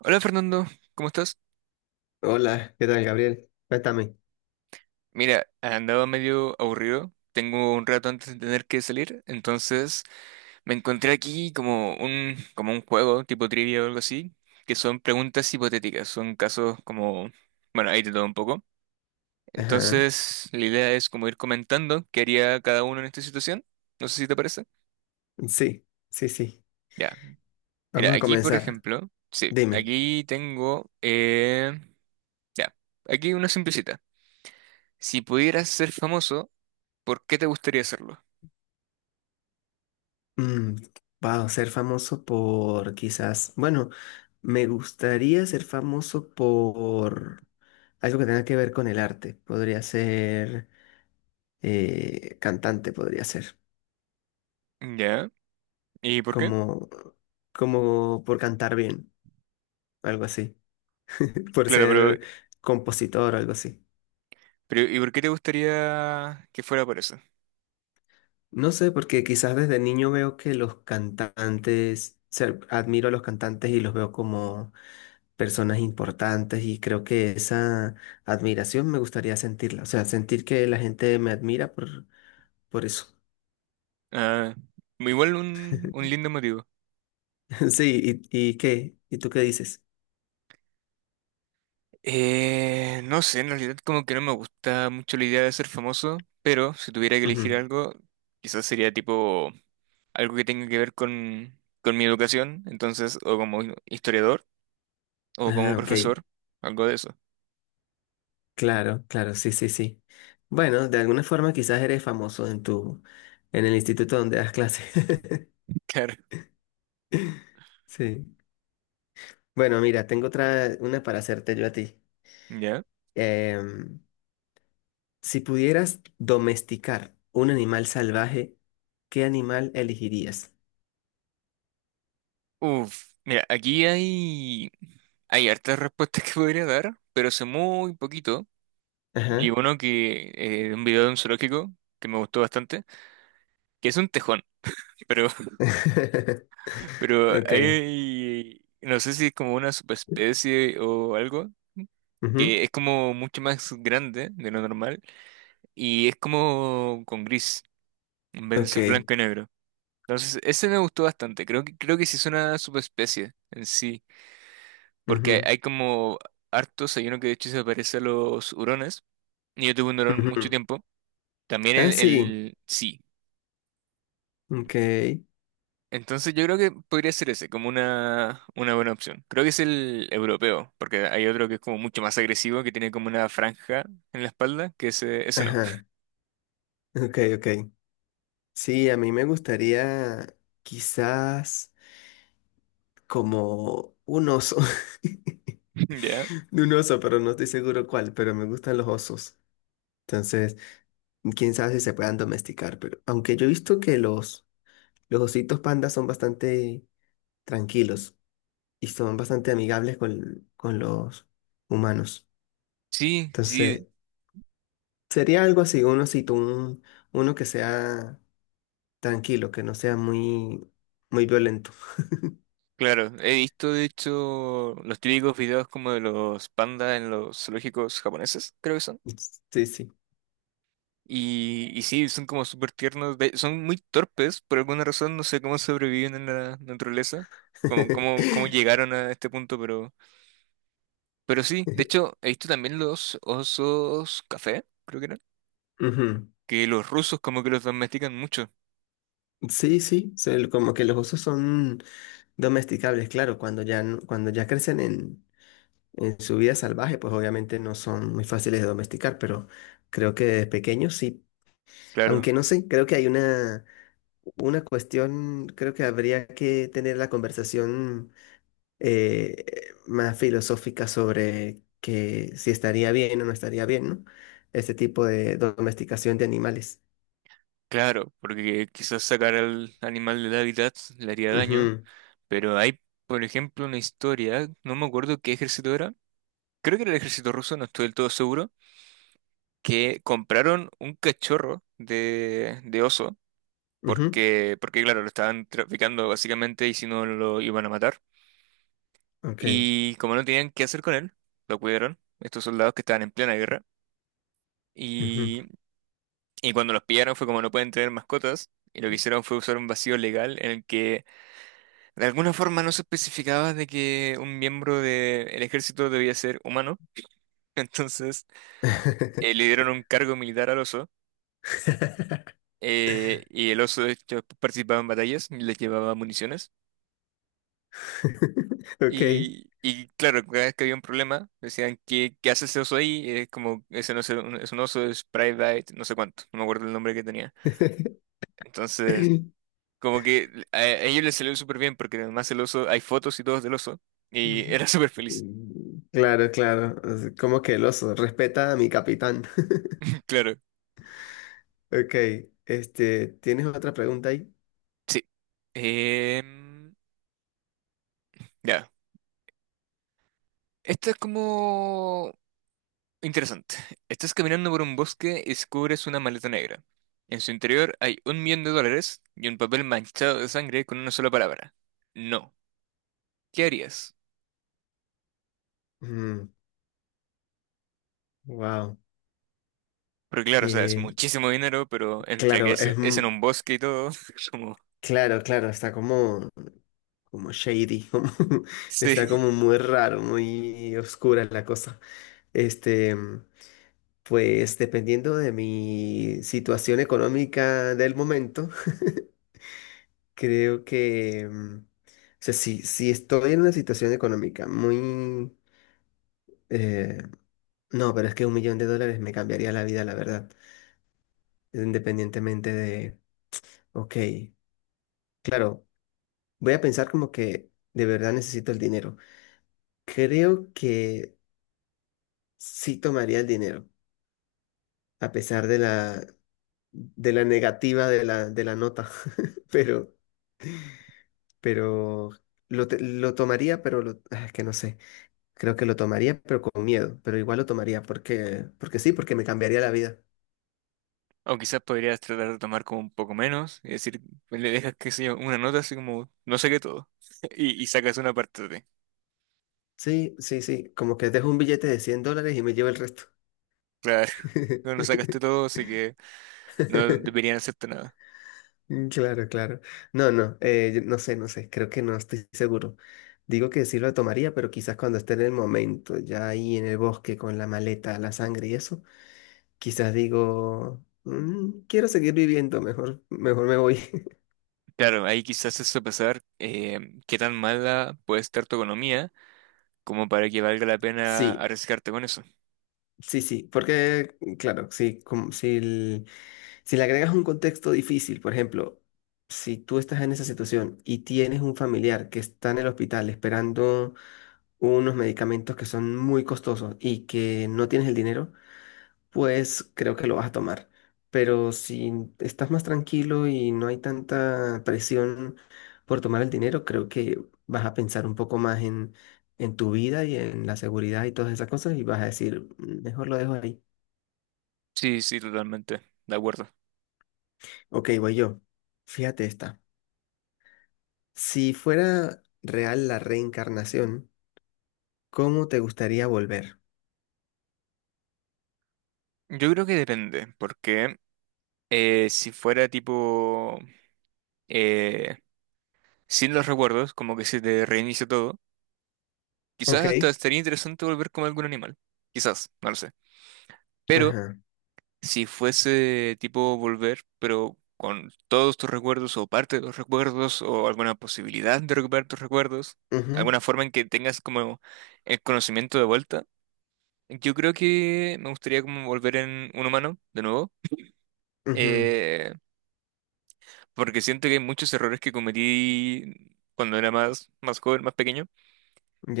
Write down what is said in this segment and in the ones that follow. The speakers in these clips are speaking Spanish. Hola Fernando, ¿cómo estás? Hola, ¿qué tal, Gabriel? Cuéntame. Mira, andaba medio aburrido. Tengo un rato antes de tener que salir, entonces me encontré aquí como un juego tipo trivia o algo así, que son preguntas hipotéticas, son casos como, bueno, ahí te todo un poco. Ajá. Entonces, la idea es como ir comentando qué haría cada uno en esta situación. No sé si te parece. Sí, sí, sí. Ya, mira, Vamos a aquí por comenzar. ejemplo, sí, Dime. aquí tengo, ya, aquí una simplecita. Si pudieras ser famoso, ¿por qué te gustaría hacerlo? Mm, wow, ser famoso por quizás. Bueno, me gustaría ser famoso por algo que tenga que ver con el arte. Podría ser cantante, podría ser. Ya. ¿Y por qué? Como, como por cantar bien, algo así. Por Claro, ser compositor, algo así. pero ¿y por qué te gustaría que fuera por eso? No sé, porque quizás desde niño veo que los cantantes, o admiro a los cantantes y los veo como personas importantes y creo que esa admiración me gustaría sentirla, o sea, sentir que la gente me admira por eso. Ah, igual un lindo motivo. Sí, y qué? ¿Y tú qué dices? No sé, en realidad como que no me gusta mucho la idea de ser famoso, pero si tuviera que elegir Ujú. algo, quizás sería tipo algo que tenga que ver con mi educación, entonces, o como historiador, o como Ah, ok, profesor, algo de eso. claro, claro, sí, sí, sí. Bueno, de alguna forma quizás eres famoso en tu, en el instituto donde das clases. Claro. Sí. Bueno, mira, tengo otra, una para hacerte yo a ti. ¿Ya? Em, Si pudieras domesticar un animal salvaje, ¿qué animal elegirías? Uf, mira, hay hartas respuestas que podría dar, pero sé muy poquito vi Ajá. uno que, de un video de un zoológico que me gustó bastante, que es un tejón, pero, pero Ok. hay, no sé si es como una subespecie o algo, Ujú. que es como mucho más grande de lo normal y es como con gris, en vez de ser Ok. blanco y negro. Entonces, ese me gustó bastante, creo que sí es una subespecie en sí, porque Ujú, hay como hartos, hay uno que de hecho se parece a los hurones, y yo tuve un hurón mucho ujú. tiempo, también Ah, el, sí. el sí. Ok. Entonces yo creo que podría ser ese, como una buena opción. Creo que es el europeo, porque hay otro que es como mucho más agresivo, que tiene como una franja en la espalda, que ese no. Ajá. Ok, ok. Sí, a mí me gustaría quizás como un oso. ¿Ya? Un oso, pero no estoy seguro cuál, pero me gustan los osos. Entonces, quién sabe si se puedan domesticar, pero aunque yo he visto que los ositos pandas son bastante tranquilos y son bastante amigables con los humanos. Sí, sí, Entonces, sería algo así, uno, si tú, un- uno que sea tranquilo, que no sea muy, muy violento. claro. He visto, de hecho, los típicos videos como de los pandas en los zoológicos japoneses, creo que son. Sí, sí. Y sí, son como súper tiernos, de- son muy torpes, por alguna razón, no sé cómo sobreviven en la naturaleza, cómo llegaron a este punto, pero sí, de hecho, he visto también los osos café, creo que eran, Ujú. que los rusos como que los domestican mucho, Sí, sí, son como que los osos son domesticables, claro, cuando ya, no- cuando ya crecen en su vida salvaje, pues obviamente no son muy fáciles de domesticar, pero creo que de pequeños sí, claro, aunque no sé, creo que hay una cuestión, creo que habría que tener la conversación eh, más filosófica sobre que si estaría bien o no estaría bien, ¿no? Este tipo de domesticación de animales. claro, porque quizás sacar al animal del hábitat le haría daño, Ujú, pero hay, por ejemplo, una historia, no me acuerdo qué ejército era, creo que era el ejército ruso, no estoy del todo seguro que compraron un cachorro de oso, ujú. porque claro, lo estaban traficando básicamente y si no lo iban a matar. Ok. Y como no tenían qué hacer con él, lo cuidaron, estos soldados que estaban en plena guerra. Ujú. Y, y cuando los pillaron fue como no pueden tener mascotas. Y lo que hicieron fue usar un vacío legal en el que de alguna forma no se especificaba de que un miembro del ejército debía ser humano. Entonces le dieron un cargo militar al oso, y el oso de hecho, participaba en batallas y les llevaba municiones. Ok. Y claro, cada vez que había un problema, decían, ¿qué, qué hace ese oso ahí? Es como, ese no es un, es un oso, es Private, no sé cuánto, no me acuerdo el nombre que tenía. Entonces, como que a ellos les salió súper bien, porque además el oso, hay fotos y todo del oso, y era súper feliz, Claro, claro. Como que el oso respeta a mi capitán. claro. Ok. Este, ¿tienes otra pregunta ahí? Sí. Em, ya. Esto es como interesante. Estás caminando por un bosque y descubres una maleta negra. En su interior hay un millón de dólares y un papel manchado de sangre con una sola palabra. No. ¿Qué harías? Wow. Porque claro, o sea, es Que, muchísimo dinero, pero entre que claro, es en un bosque y todo, es como... claro, claro, está como, como shady, como, está Sí. como muy raro, muy oscura la cosa. Este, pues dependiendo de mi situación económica del momento, creo que, mm, o sea, si, si estoy en una situación económica muy, eh, no, pero es que $1.000.000 me cambiaría la vida, la verdad, independientemente de, ok, claro. Voy a pensar como que de verdad necesito el dinero. Creo que sí tomaría el dinero, a pesar de la negativa de la nota. Pero, pero lo tomaría, pero lo, ah, es que no sé. Creo que lo tomaría, pero con miedo. Pero igual lo tomaría porque, porque sí, porque me cambiaría la vida. O quizás podrías tratar de tomar como un poco menos y decir, pues, le dejas, qué sé yo, una nota así como, no sé qué todo. Y, y sacas una parte de ti. Sí, sí, sí. Como que dejo un billete de $100 y me llevo el resto. Claro, no no sacaste todo, así que no deberían hacerte nada. Mm, claro, claro. No, no, yo no sé, no sé, creo que no estoy seguro. Digo que sí lo tomaría, pero quizás cuando esté en el momento, ya ahí en el bosque con la maleta, la sangre y eso, quizás digo, "Mm, quiero seguir viviendo, mejor, mejor me voy". Claro, ahí quizás es sopesar qué tan mala puede estar tu economía como para que valga la pena Sí, arriesgarte con eso. sí, sí, porque, claro, sí, como si, el- si le agregas un contexto difícil, por ejemplo, si tú estás en esa situación y tienes un familiar que está en el hospital esperando unos medicamentos que son muy costosos y que no tienes el dinero, pues creo que lo vas a tomar. Pero si estás más tranquilo y no hay tanta presión por tomar el dinero, creo que vas a pensar un poco más en tu vida y en la seguridad y todas esas cosas y vas a decir, "Mm, mejor lo dejo ahí". Sí, sí, totalmente, de acuerdo. Ok, voy yo. Fíjate esta. Si fuera real la reencarnación, ¿cómo te gustaría volver? Yo creo que depende, porque si fuera tipo eh, sin los recuerdos, como que se te reinicia todo, quizás hasta Ok. estaría interesante volver como algún animal. Quizás, no lo sé. Pero Ajá. si fuese tipo volver, pero con todos tus recuerdos o parte de los recuerdos o alguna posibilidad de recuperar tus recuerdos, Ujú, alguna forma en que tengas como el conocimiento de vuelta, yo creo que me gustaría como volver en un humano de nuevo, ujú. eh, porque siento que hay muchos errores que cometí cuando era más joven, más pequeño,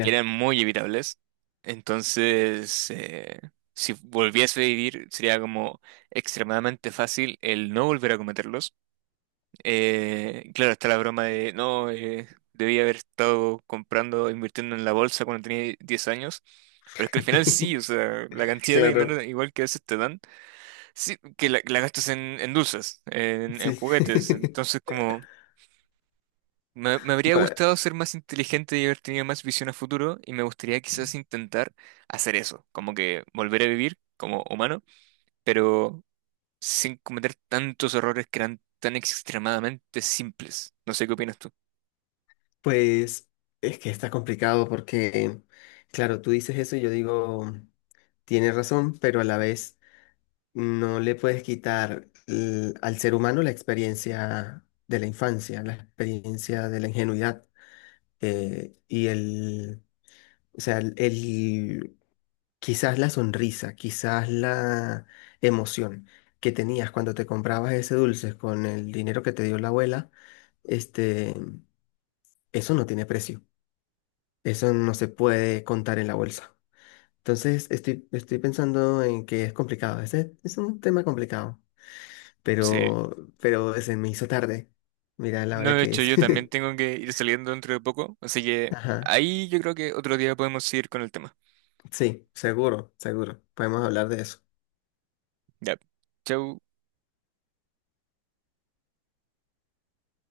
que eran muy evitables. Entonces, si volviese a vivir, sería como extremadamente fácil el no volver a cometerlos. Claro, está la broma de, no, debía haber estado comprando, invirtiendo en la bolsa cuando tenía 10 años. Pero es que al final sí, o sea, la cantidad de dinero Claro, igual que a veces te dan, sí, que la gastas en dulces, en sí. juguetes. Entonces, como me habría Ba- gustado ser más inteligente y haber tenido más visión a futuro, y me gustaría quizás intentar hacer eso, como que volver a vivir como humano, pero sin cometer tantos errores que eran tan extremadamente simples. No sé qué opinas tú. Pues es que está complicado porque, claro, tú dices eso y yo digo, tienes razón, pero a la vez no le puedes quitar al ser humano la experiencia de la infancia, la experiencia de la ingenuidad y el, o sea, quizás la sonrisa, quizás la emoción que tenías cuando te comprabas ese dulce con el dinero que te dio la abuela, este. Eso no tiene precio. Eso no se puede contar en la bolsa. Entonces, estoy, estoy pensando en que es complicado. Ese es un tema complicado. Sí, Pero se me hizo tarde. Mira la no, hora de que hecho es. yo también tengo que ir saliendo dentro de poco, así que Ajá. ahí yo creo que otro día podemos seguir con el tema. Sí, seguro, seguro. Podemos hablar de eso. Ya, chau.